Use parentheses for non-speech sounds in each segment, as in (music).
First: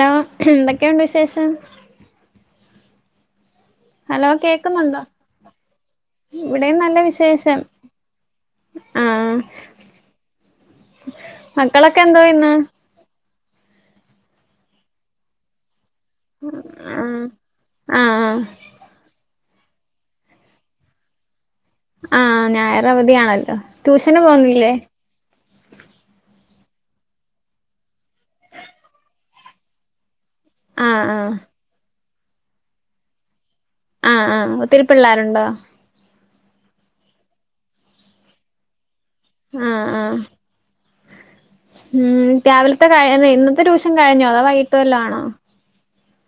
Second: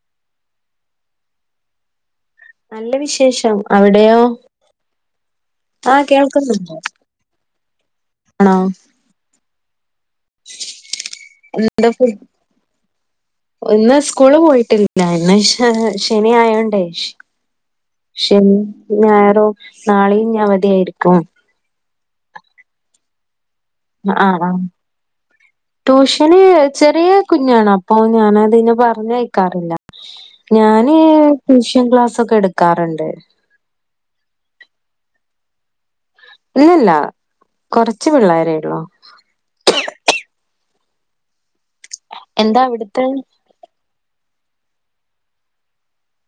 താ എന്തൊക്കെണ്ട് വിശേഷം നല്ല വിശേഷം അവിടെയോ ഹലോ കേക്കുന്നുണ്ടോ ആഹ് കേൾക്കുന്നുണ്ട് ഇവിടെയും നല്ല ആണോ ആഹ് ആഹ് എന്ത മക്കളൊക്കെ എന്തോ (unintelligible) ചെയ്യുന്നു ഒന്ന് സ്കൂള് പോയിട്ടില്ല എന്നേഷ് എഹ് ശനി ആയോണ്ടെ ആഹ് ആഹ് ശനി ഞായറോ നാളെയും ഇഞ് അവധി ആയിരിക്കാം ആഹ് ഞായറവധി ആണല്ലോ ആഹ് ആഹ് ട്യൂഷന് ചെറിയ കുഞ്ഞാണ് അപ്പൊ ഞാനത് നെ പറഞ്ഞയ്ക്കാറില്ല. ഞാന് ആഹ് ആഹ് ട്യൂഷൻ ക്ലാസ്സൊക്കെ എടുക്കാറുണ്ട് ആഹ് ആഹ് ഒത്തിരി പിള്ളാരുണ്ടോ ഇല്ലല്ല കൊർച്ച് പിള്ളേരേ ഒള്ളൂ ആഹ് ആഹ് ഉം എന്താ രാവിൽത്തെ കഴ അവിടുത്തെ ഇന്നത്തെ റ്റുഷ്യൻ കഴിഞ്ഞോ. അതോ വൈകിട്ട് വല്ല ആണോ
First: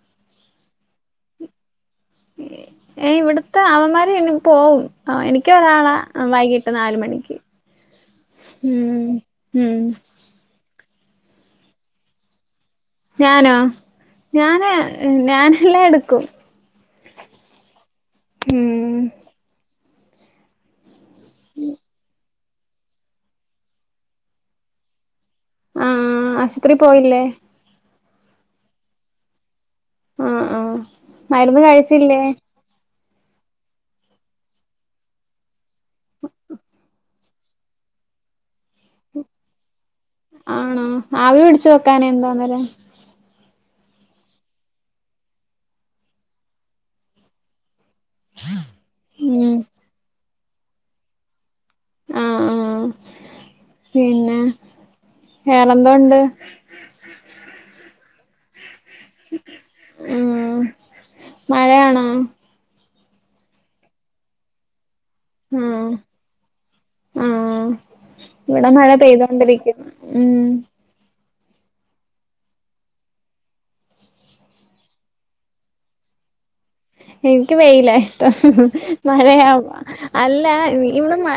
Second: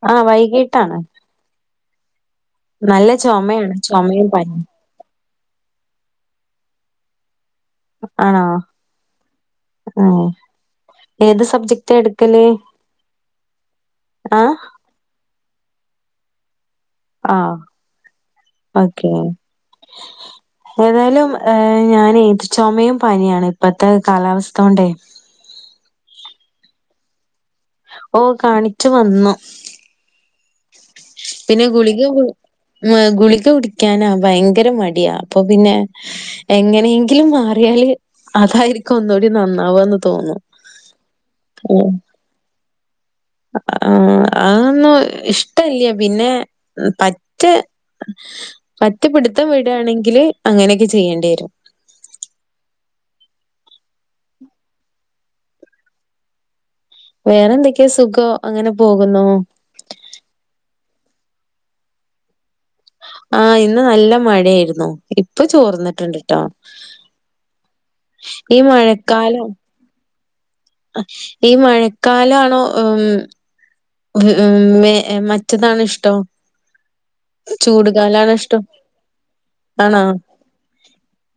ആഹ് വൈകീട്ടാണ് നല്ല ഏ ഇവിട്ത്ത ചുമയാണ് അവമ്മാര് ചുമയും ഇന്ന് പനിയും പോവും. ആഹ് എനിക്ക് ഒരാളാ വൈകീട്ട് നാല് മണിക്ക് ആണോ ഉം ഉം ആഹ് ഏത് സബ്ജക്റ്റ എട്ക്കല് ഞാനൊ ഞാന് ഞാനെല്ലാം എട്ക്കും ആഹ് ഉം ഓക്കെ ഏതായാലും ഏഹ് ഞാനെ ചൊമയും പനിയാണ് ഇപ്പത്തെ കാലാവസ്ഥോണ്ടേ ആഹ് ആഹ് ആശുപത്രി പോയില്ലേ ഓ കാണിച്ചു വന്നു ആഹ് ആഹ് മരുന്ന് പിന്നെ ഗുളിക കഴിച്ചില്ലേ കു മ ഗുളിക കുടിക്കാനാ ഭയങ്കര മടിയാ അപ്പൊ പിന്നെ എങ്ങനെയെങ്കിലും മാറിയാല് അതായിരിക്കും ഒന്നൂടി നന്നാവന്ന് തോന്നും ആണോ ആവി പിടിച്ചു ഉം നോക്കാനെ എന്താന്നേരം ആഹ് അന്നോ ഇഷ്ടല്ലേ പിന്നെ പ റ്റെ പറ്റെ പിടുത്തം ഉം വീടാണെങ്കില് അങ്ങനെയൊക്കെ ചെയ്യേണ്ടിയെരും ആഹ് ആഹ് പിന്നെ വെറെന്തോണ്ട്? വേറെ എന്തൊക്കെ സുഖം അങ്ങനെ പോകുന്നൂ ഉം മഴയാണോ? ആഹ് ഇന്ന് നല്ല മഴയായിർന്നു ഇപ് ഇപ്പൊ ആഹ് ചോർന്നിട്ടുണ്ട്ട്ടോ ആഹ് ഈ ഇവിടെ മഴ മഴക്കാലം പെയ്തോണ്ടിരിക്കുന്നു ഉം ഈ മഴക്കാലാണോ ഉം ഉം ഉം മ മറ്റതാണോ ഇഷ്ടം എനിക്ക് വെയിലാ ചൂടുകാലാണോ ഇഷ്ട്ടം ഇഷ്ടം? മഴയാവു ആണോ? അല്ല ഇന്നും മ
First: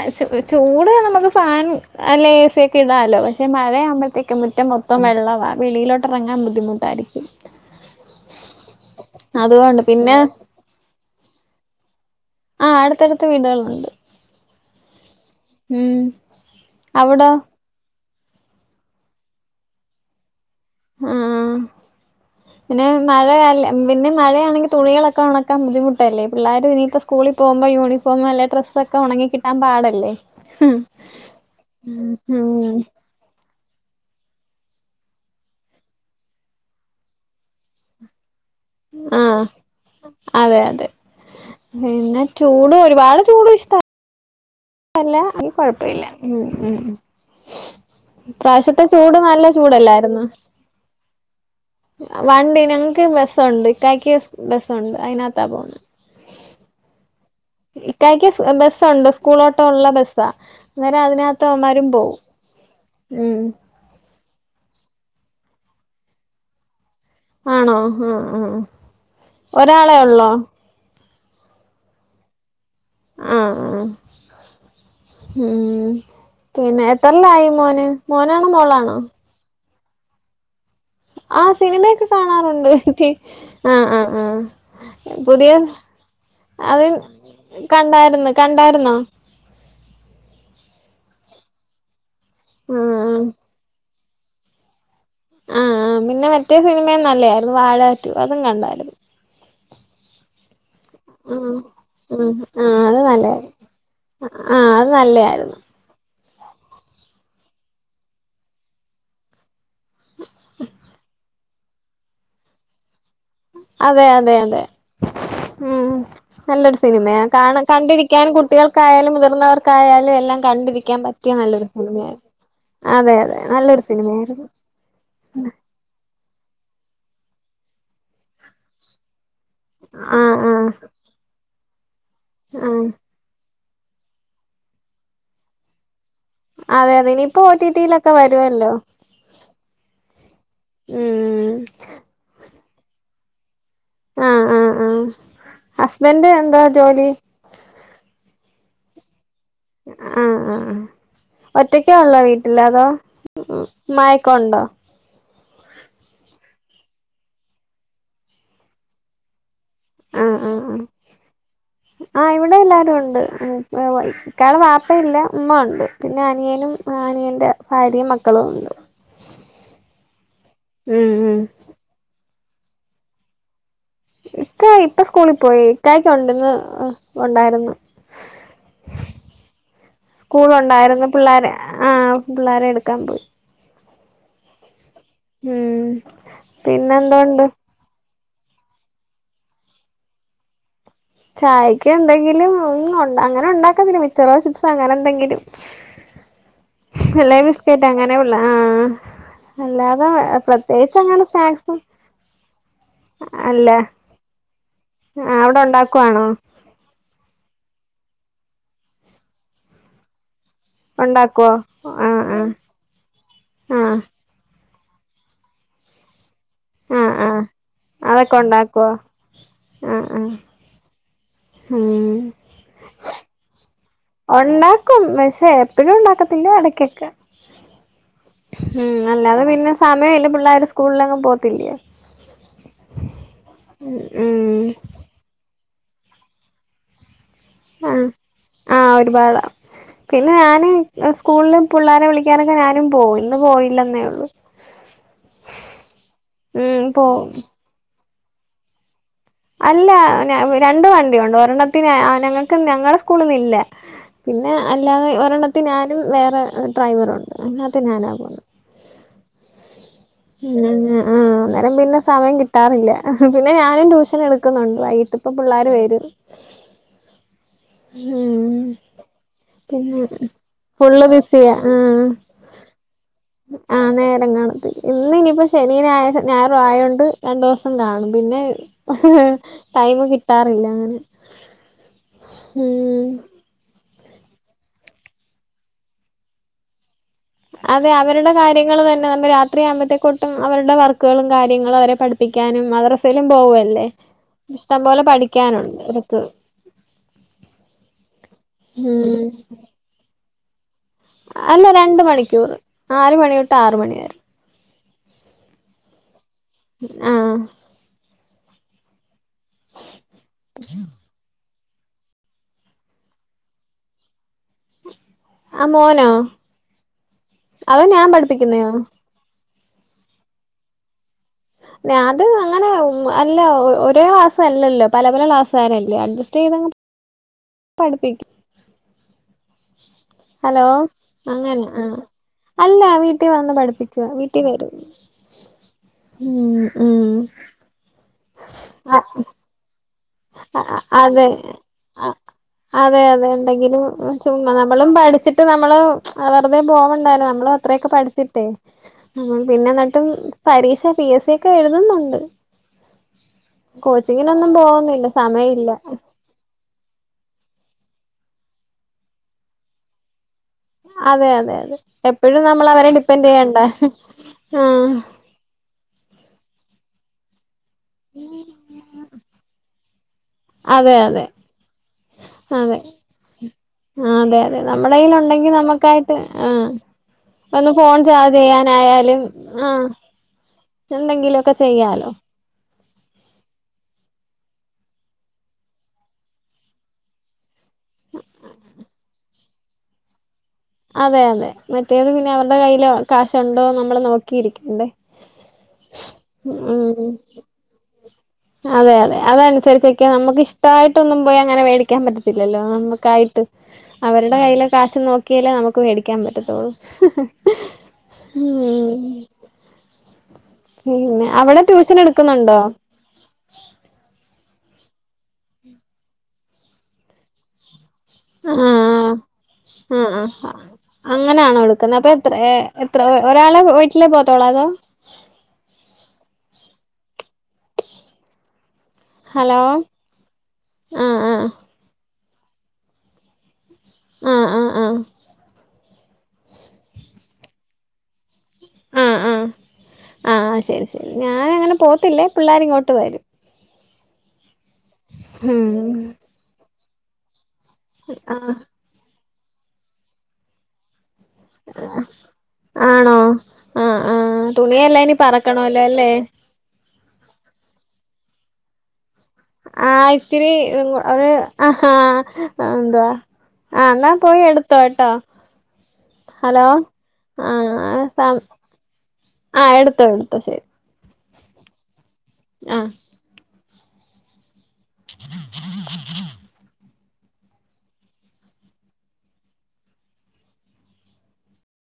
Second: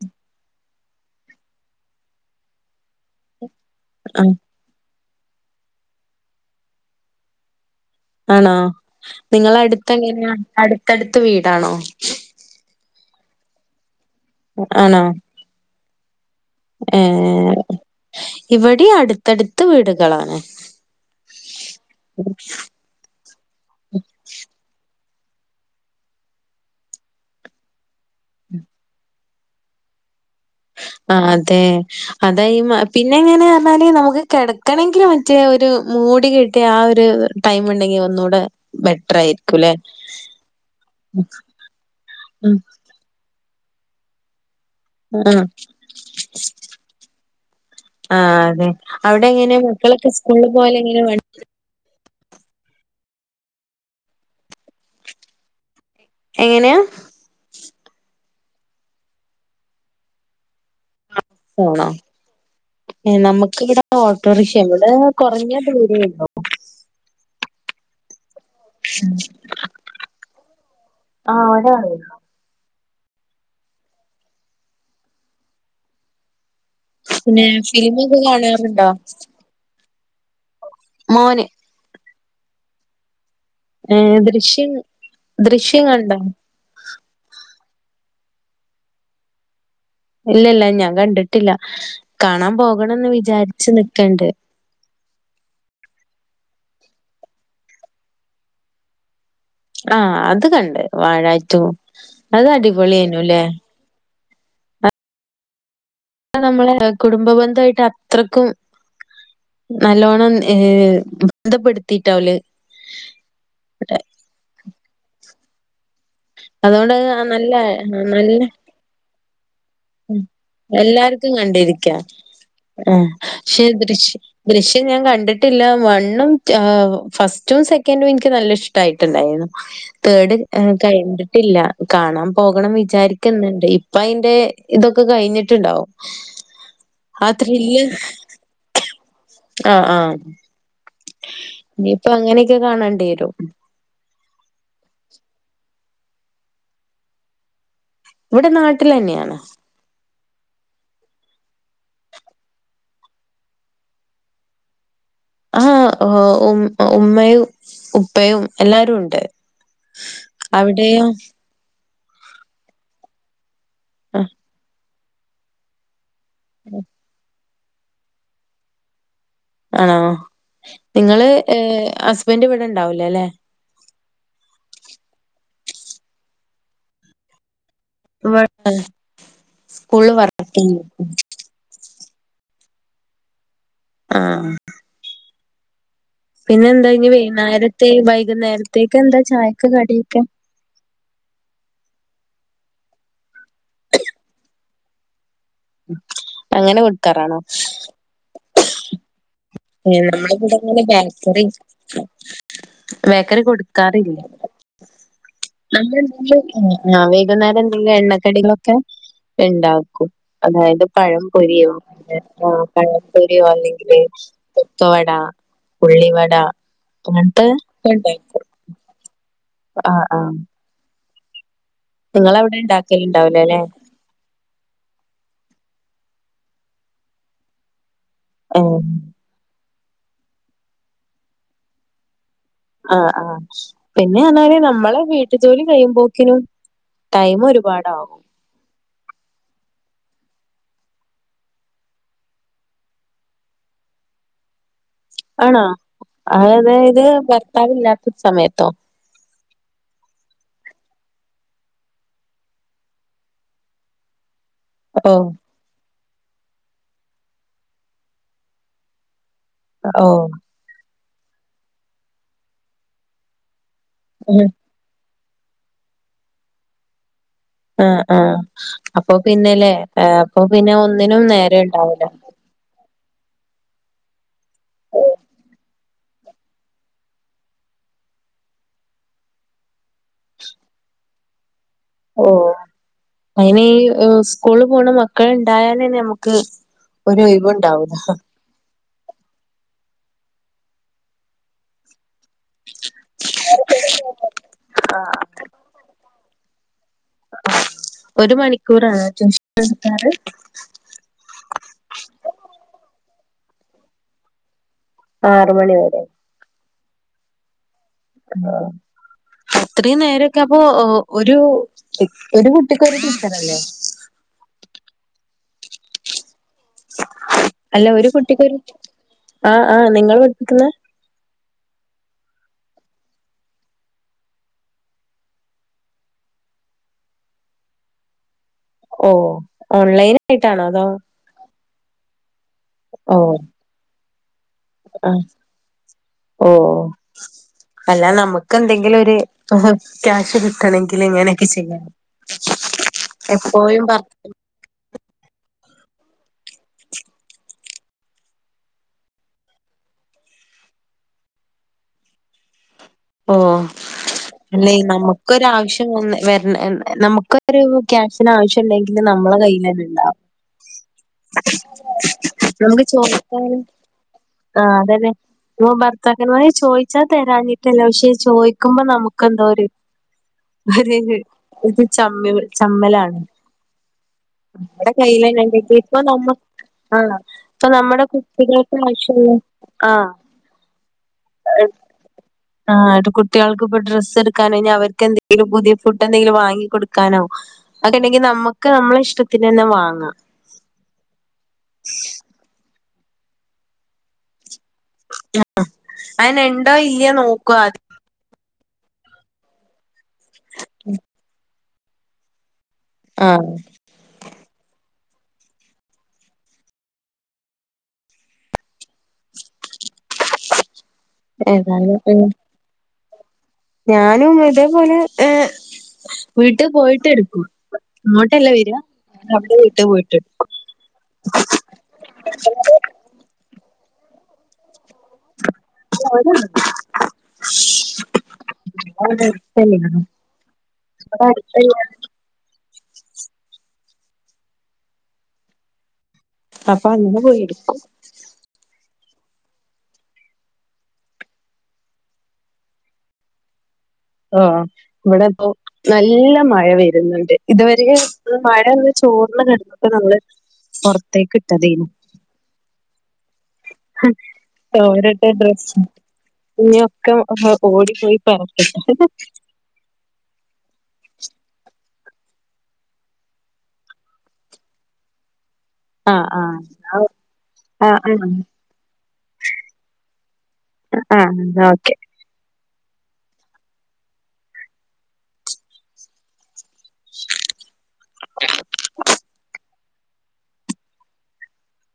ചൂട് നമുക്ക് ഫാനും അല്ലെ എ സിയ ഒക്കെ ഇടാല്ലോ പക്ഷെ ആഹ് മഴയാവുമ്പോഴത്തേക്കും മുറ്റം മൊത്ത ത്തം വെള്ളവ വെളിയിലോട്ടിറങ്ങാൻ ബുദ്ധിമുട്ടായിരിക്കും ആണോ നിങ്ങളെ അതുകൊണ്ട് അടുത്ത് പിന്നെ എങ്ങനെയ അടുത്തടുത്ത് വീടാണോ? ആഹ് ആഹ് അടുത്തടുത്ത് വീടുകളുണ്ട് ആണോ ഉം അവിടോ ഇവിടേം അടുത്തടുത്ത് വീടുകളാണ് (inaudible) ആഹ് പിന്നെ മഴയല്ല പിന്നെ മഴയാണെങ്കിൽ തുണികളൊക്കെ ഒണക്കാൻ ബുദ്ധിമുട്ടല്ലേ പിള്ളേരും ഇനി ഇപ്പൊ സ് സ്കൂളിൽ പോകുമ്പോ യൂണിഫോം അല്ല ഡ്രസ്സ് ഒക്കെ ഒണങ്ങി കിട്ടാൻ പാടല്ലേ ആഹ് അതെ അതാ ഈ ഉം പി - പിന്നെ എങ്ങനെ പറഞ്ഞാല് നമുക്ക് കെടക്കണങ്കിൽ മറ്റേ ഒരു മൂടി കെട്ടിയ ആ ഒരു - ടൈം ഉണ്ടെങ്കി ഒന്നൂടെ ആഹ് ബെറ്റർയിരിക്കും ഇല്ലെ അതെ അതെ പിന്നെ ചൂട് ഒരുപാട് ചൂട് ഇഷ്ട്ടവ അല്ല ആഹ് അത് കൊഴപ്പമില്ല ഉം ഉം ആഹ് അതെ ഇപ്രാവശ്യത്തെ ചൂട് അവിടെ നല്ല എങ്ങനെയാ മക്കളൊക്കെ ചൂടല്ലായിരുന്നോ സ്കൂളിൽ പോകാൻ എങ്ങനെയാ വഴക്ക് - വണ്ടി ഞങ്ങക്ക് ബസ്സുണ്ട് ഇക്കായക്ക് ബസ്സുണ്ട് അതിനകത്താ പോന്നെ എങ്ങനെയാ ഇക്കായ്ക്ക് ബസ്സുണ്ട് സ്കൂളോട്ടോ ഉള്ള ബസ്സാ അന്നേരം അതിനകത്ത് അവന്മാരും പോണോ പോകവും ഉം നമുക്ക് ഇവിടെ ഓട്ടോറിക്ഷ ഇവിടെ കൊറഞ്ഞ ദൂരെ ഒള്ളു ആണോ ആഹ് ആഹ് ഒരാളെ ഉള്ളോ? ആഹ് ഒരാളെ ഉള്ള് ആഹ് ആഹ് ഉം പിന്നെ പിന്നെ എത്രല്ലായി മോന് ഫിലിമൊക്കെ മോനാണോ കാണാറുണ്ടോ മോളാണോ ആ മോന് സിനിമയൊക്കെ കാണാറുണ്ട് ടി - ഏയെ ദൃശ്യം ദൃശ്യം കണ്ടോ അത് കണ്ടായിരുന്നു കണ്ടായിരുന്നോ ഇല്ല ഇല്ല ഞാൻ കണ്ടിട്ടില്ല കാണാൻ പോകണന്ന് ആഹ് വിചാരിച്ച് നിക്കണ്ട് ആഹ് ആഹ് പിന്നെ മറ്റേ സിനിമയും നല്ലായിരുന്നു വാഴാ റ്റു അതും കണ്ടായിരുന്നു ആഹ് അത് കണ്ട് വാഴാ ഉം റ്റു ഉം അത് ആഹ് അത് അടിപൊളിയാനു അല്ലേ? നല്ലയായിരുന്നു ആഹ് അത് നല്ലയാരുന്നു അതാ നമ്മള് കുടുംബന്ധമായിട്ട് അത്രയ്ക്കും- നല്ലോണ്ണം ഏ ബന്ധപ്പെടുത്തിട്ടാവല് - അതെ അതെ അതെ ഉം നല്ലൊരു അതുകൊണ്ട് സിനിമയാ നല്ല കാരണം കണ്ടിരിക്കാനും നല്ല കുട്ടികൾക്കായാലും മുതിർന്നവ ആർക്കായാലും എല്ലാം കണ്ടിരിക്കാൻ എല്ലാർക്കും പറ്റിയ നല്ലൊരു കണ്ടിരിക്കാം സിനിമയാണ് അതെ അതെ നല്ലൊരു സിനിമയായിരുന്നു ഇത് ഞാൻ കണ്ടിട്ടില്ല വണ്ണും ഫസ്റ്റും സെക്കൻറും എനിക്ക് നല്ല ഇഷ്ടമായിട്ടുണ്ടായിരുന്നു ആഹ് തേഡ് ആഹ് കഴിഞ്ഞിട്ടില്ല കാണാൻ പോകണന്ന് ആഹ് വിചാരിക്ക- ക്കുന്നുണ്ട് ഇപ്പ അതിന്റെ ഇതൊക്കെ കഴിഞ്ഞിട്ടുണ്ടാവും അതെ അതെ ആ ഇനിയിപ്പോ ത്രില്ല് ഓടിടിയിലൊക്കെ വരുല്ലോ ഉം ഇനിപ്പോ അങ്ങനെയൊക്കെ കാണണ്ടി വരും ആഹ് ആഹ് ആഹ് ഹസ്ബൻറ് എന്താ ജോലി? ഇവിടെ നാട്ടില് തന്നെയാണ് ആഹ് ആഹ് ഒറ്റക്കെ ഉള്ളോ വീട്ടില് അതോ ഉമ്മായൊക്കെ ഉണ്ടോ ആഹ് ഓഹ് ഉമ്മ ഉമ്മയും ഉപ്പയും എല്ലാരും ഉണ്ട് ആഹ് ആഹ് ആഹ് അവിടെയോ ആഹ് ഇവിടെ എല്ലാരും ഉണ്ട് ഇക്കാടെ വാപ്പയില്ല ഉമ്മ ഉണ്ട് പിന്നെ അനിയനും അനിയൻ്റെ ഭാര്യയും മക്കളുണ്ട് ആണോ ഉം ഇങ്ങള് ഉം ഏഹ് ഹസ്ബൻന്റ് ഇവിടെ ഉണ്ടാവൂലാ അല്ലെ ഇക്ക ഇപ്പ സ്കൂളിൽ പോയി ഇക്കായിക്ക ഉണ്ടന്ന് ഉണ്ടായിരുന്നു ഇവടെ സ്കൂളിൽ സ്കൂൾ വർക്ക്‌ ഉണ്ടായിരുന്നു (unintelligible) പിള്ളേരെ ആഹ് പിള്ളേരെ എടുക്കാൻ പോയി ആഹ് ഉം പിന്നെ എന്താ ഇഞ്ഞി പിന്നെന്തോണ്ട് വൈന്നേരത്തെ വൈകുന്നേരത്തേക്ക്‌ എന്താ ചായക്ക്‌ കടിയൊക്കെ ചായ്ക്ക് എന്തെങ്കിലും ഉം അങ്ങനെ ഉണ്ടാക്കൊന്നില്ല മിച്ചറോ, ചിപ്സ് അങ്ങനെ എന്തെങ്കിലും അങ്ങനെ കൊടുക്കാറാണോ? അങ്ങനെയുള്ള ആഹ് ഏഹ് അല്ലാതെ നമ്മളിവിടെ പ്രത്യേകിച്ച് അങ്ങനെ ബേക്കറി സ്നാക്സും ബേക്കറി അല്ല കൊടുക്കാറില്ല അവിടെ നമ്മള് ഉണ്ടാക്കുവാണോ എന്തെങ്കിലും ആഹ് ആഹ് വൈകുന്നേരം എന്തെങ്കിലും എണ്ണക്കടിളൊക്കെ ഉണ്ടാക്കും അതായത് പഴം ഉണ്ടാക്കുവോ പൊരിയോ ആഹ് ആഹ് ബ്രെഡോ പഴം പൊരിയോ അല്ലെങ്കില് ആഹ് കൊക്കവട ഉള്ളി വട അങ്ങൻത്തെ ഒക്കെ ഇണ്ടാ ഒക്കെ ഇണ്ടാക്കോ ആഹ് ആഹ് ഉം നിങ്ങള് അവിടെ ഉണ്ടാക്കില് ഉണ്ടാവൂലാ അല്ലെ ഉണ്ടാക്കും പക്ഷേ എപ്പഴും ഉണ്ടാക്കത്തില്ല ഇടക്കൊക്കെ ഏഹ് ഉം അല്ലാതെ പിന്നെ സമയം ഇല്ല പിള്ളേര് സ്കൂളിലെങ്ങും പോവത്തില്ലേ ആഹ് ആഹ് പിന്നെ പറഞ്ഞാല് ഉം നമ്മളെ വീട്ടു ജോലി കഴിയുമ്പോക്കിനും ടൈം ഒരു ആഹ് (unintelligible) ആഹ് ഒരുപാടാവും പിന്നെ ഞാന് സ്കൂളിൽ പിള്ളോരെ വിളിക്കാനൊക്കെ ഞാനും പോവും ഇന്ന് പോയില്ലെന്നേ ഉള്ളു ആണോ അതായത് ഉം ത് പോവും ഭർത്താവില്ലാത്ത സമയത്തോ അല്ല രണ്ട് വണ്ടിയുണ്ട് ഒരെണ്ണത്തിന് ഞങ്ങൾക്ക് ഞങ്ങളെ സ്കൂളിന്ന് ഇല്ല പിന്നെ അല്ലാതെ ഓ ഒരെണ്ണത്തി ഞാനും വേറെ ഡ്രൈവറുണ്ട് അയ്നാത്ത് ഞാനാ പോവുന്നത് ഓഹ് ഉം ആഹ് അന്നേരം പിന്നെ സമയം കിട്ടാറില്ല പിന്നെ ഞാനും ട്യൂഷന് ഉം എടുക്കുന്നുണ്ട് വൈകിട്ടത്തേ പിള്ളേര് വരും ആഹ് ആഹ് ഉം അപ്പൊ പിന്നെല്ലേ പിന്നെ അപ്പൊ പിന്നെ ഫുള്ള് ഒന്നിനും ബിസിയാ നേരെ ഇണ്ടാവൂലാ ആഹ് ആഹ് നേരം കാണത്ത്ല്ലാ ഇന്ന് ഇനിയിപ്പോ ശനി ഞായറും ഞായറു ആയോണ്ട് രണ്ടൂസം കാണും പിന്നെ ടൈമ് കിട്ടാറില്ല അങ്ങനെ ഓ ഉം അയിന് ഈ സ്കൂള് പോണ മക്കള് ഇണ്ടായാലന്നെ നമക്ക് അതെ അവരുടെ കാര്യങ്ങൾ തന്നെ നമ്മെ രാത്രിയാവുമ്പഴത്തേക്കൊട്ടും അവരുടെ വർക്കുകളും കാര്യങ്ങളും അവരെ പഠി പഠിക്കാനും മദ്രസയിലും പോവല്ലേ ഇഷ്ടം പോലെ ആഹ് പഠിക്കാനുണ്ട് അവർക്ക് ഒരു മണിക്കൂറാണോ ഉം ട്യൂഷനെടുക്കാറ്? അല്ല രണ്ട് മണിക്കൂറ് നാല് മണി തൊട്ട് ആറ് മണിവരെ ആറ് മണി വരെ ആഹ് അത്രയും നേരൊക്കെ അപ്പൊ ഒരു ഒരു കുട്ടിക്ക് ഒരു ടീച്ചറല്ലേ ആ മോനോ അതോ ഞാൻ പഠിപ്പിക്കുന്നയോ ആഹ് ആഹ് നിങ്ങള് പഠിപ്പിക്കുന്നെ അത് അങ്ങനെഅല്ല ഒരേ ക്ലാസ് അല്ലല്ലോ പല പല ക്ലാസുകാരല്ലേ അഡ്ജസ്റ്റ് ചെയ്തങ്ങ് പടിപ്പിക്കും ഓഹ് ഓൺലൈന ഹലോ അങ്ങനെ ആ അല്ല ഓ വീട്ടി വന്ന് പഠിപ്പിക്കുവ വീട്ടി വരും ആ ഓ ഉം ഉം അല്ല നമുക്ക് അ എന്തെങ്കിലൊര് ക്യാഷ് കിട്ടണെങ്കില് അതെ ഇങ്ങനൊക്കെ ചെയ്യണം അതെ അതെ എന്തെങ്കിലും ചുമ്മാ നമ്മളും പഠിച്ചി ട്ട് നമ്മള് വെറുതെ പോവണ്ടാലോ നമ്മള അത്രയൊക്കെ പഠിച്ചിട്ടേ നമ്മൾ പിന്നെ ന്നിട്ടും പരീക്ഷ പി എസ് സി ഒക്കെ എഴുതുന്നുണ്ട് കോച്ചിങ്ങിനൊന്നും പോവുന്നി ക്ക് ഒരാവശ്യം വര നമുക്കൊരു ക്യാഷിന് ആവശ്യം ഉണ്ടെങ്കിനമ്മളെ കയ്യിൽ അത് ഇണ്ടാവും അതെ അതെ അതെ എപ്പോഴും നമ്മള വരെ ഡിപ്പെൻഡ് ചെയ്യണ്ട ആഹ് അതെന്നെ മോൻ പറഞ്ഞു കാക്കന്മാര് ചോയിച്ചാ തരാഞ്ഞിട്ടല്ല പക്ഷേ ചോയിക്കുമ്പോ നമുക്ക് എന്തോ ഒരു അതെ ഒരു അതെ ഇത് ചമ്മല് ചമ്മലാണ് ആ അതെ അതെ നമ്മുടെ കൈയിൽ കയ്യിലന്നെ ഉണ്ടെങ്കി ഇപ്പൊ നമുക്കായിട്ട് നമ്മ ആഹ് ആഹ് ഇപ്പൊ ഒന്ന് ഫോൺ നമ്മുടെ ചാർജ് കുട്ടികൾക്ക് ചെയ്യാനായാലും ആവശ്യള്ള ആ ആഹ് എന്തെങ്കിലൊക്കെ ചെയ്യാലോ ആഹ്കുട്ടികൾക്ക് ഇപ്പൊ ഡ്രസ്സ് എടുക്കാനോ ഇനി അവരിക്കെന്തെങ്കിലും പുതിയ ഫുഡ് എന്തെങ്കിലും വാങ്ങി കൊടുക്കാനോ അക്കെ ഇണ്ടെങ്കി നമ്മക്ക് നമ്മളെ ഇഷ്ടത്തിന് തന്നെ വാങ്ങാം അതെ അതെ മറ്റേത് പിന്നെ അവരുടെ കയ്യിൽ കാശുണ്ടോന്ന് നമ്മൾ നോക്കിയിരിക്കണ്ടേ ആഹ് അയെന് ഇണ്ടോ ഉം ഇല്ലയോന്ന് നോക്കു ആദ്യം അതെ അതെ അതനുസരിച്ചൊക്കെ നമുക്ക് ഇഷ്ടമായിട്ടൊന്നും പോയി അങ്ങനെ മേടിക്കാൻ പറ്റത്തില്ലല്ലോ നമു ക്കായിട്ട് ആഹ് അവരുടെ കയ്യിലെ കാശ് നോക്കിയാലേ നമുക്ക് മേടിക്കാൻ പറ്റത്തുള്ളൂ ഉം പിന്നെ അവിടെ ഏതായാലും ഉം ട്യൂഷനെടുക്കുന്നുണ്ടോ ഞാനും ഇതേപോലെ ഏ വീട്ടിൽ പോയിട്ട് എടുക്കും ഇങ്ങോട്ടല്ലാ ആഹ് വരാ മൊട്ടേ അവിടെ വീട്ട് പോയിട്ട് അങ്ങനെയാണോ എടുക്കുന്നെ അപ്പൊ എത്ര എത്ര ഒരാളെ വീട്ടിലേ പോത്തോളോ അതോ അ അതാണ് (unintelligible) അത് ഹലോ ആഹ് ആഹ് അടുത്തെന്നെയാ ആഹ് ആഹ് ആഹ് അപ്പൊ അങ്ങനെ പോയി എടുക്കും ആഹ് ആഹ് ആ ഹ് ശെരി ശെരി ഞാനങ്ങനെ പോത്തില്ല പിള്ളേരിങ്ങോട്ട് വരും ആ ഇവിടെ ഇപ്പോ ഉം നല്ല മഴ വരുന്നുണ്ട് ഇതുവരെ ആഹ് മഴ ചോർന്ന് കിടന്നിട്ട് നമ്മള് പൊറത്തേക്ക് ഇട്ടതേനു ആണോ ആഹ് ആഹ് തുണിയെല്ല ഇനി പറക്കണല്ലോ ല്ലേ ഇഞ്ഞൊക്കെ ഓടിപ്പോയി പര്ത്തും ആഹ് ഇച്ചിരി അവര് അഹാ എന്തുവാ ആഹ് ന്നാ പോയി എടുത്തോ എട്ടോ ആഹ് ഹലോ ആഹ് ആഹ് ആഹ് സാ ആഹ് ആഹ് എടുത്തോ എടുത്തോ ശെരി ആഹ് ഓക്കെ ആഹ് (inaudible) (inaudible)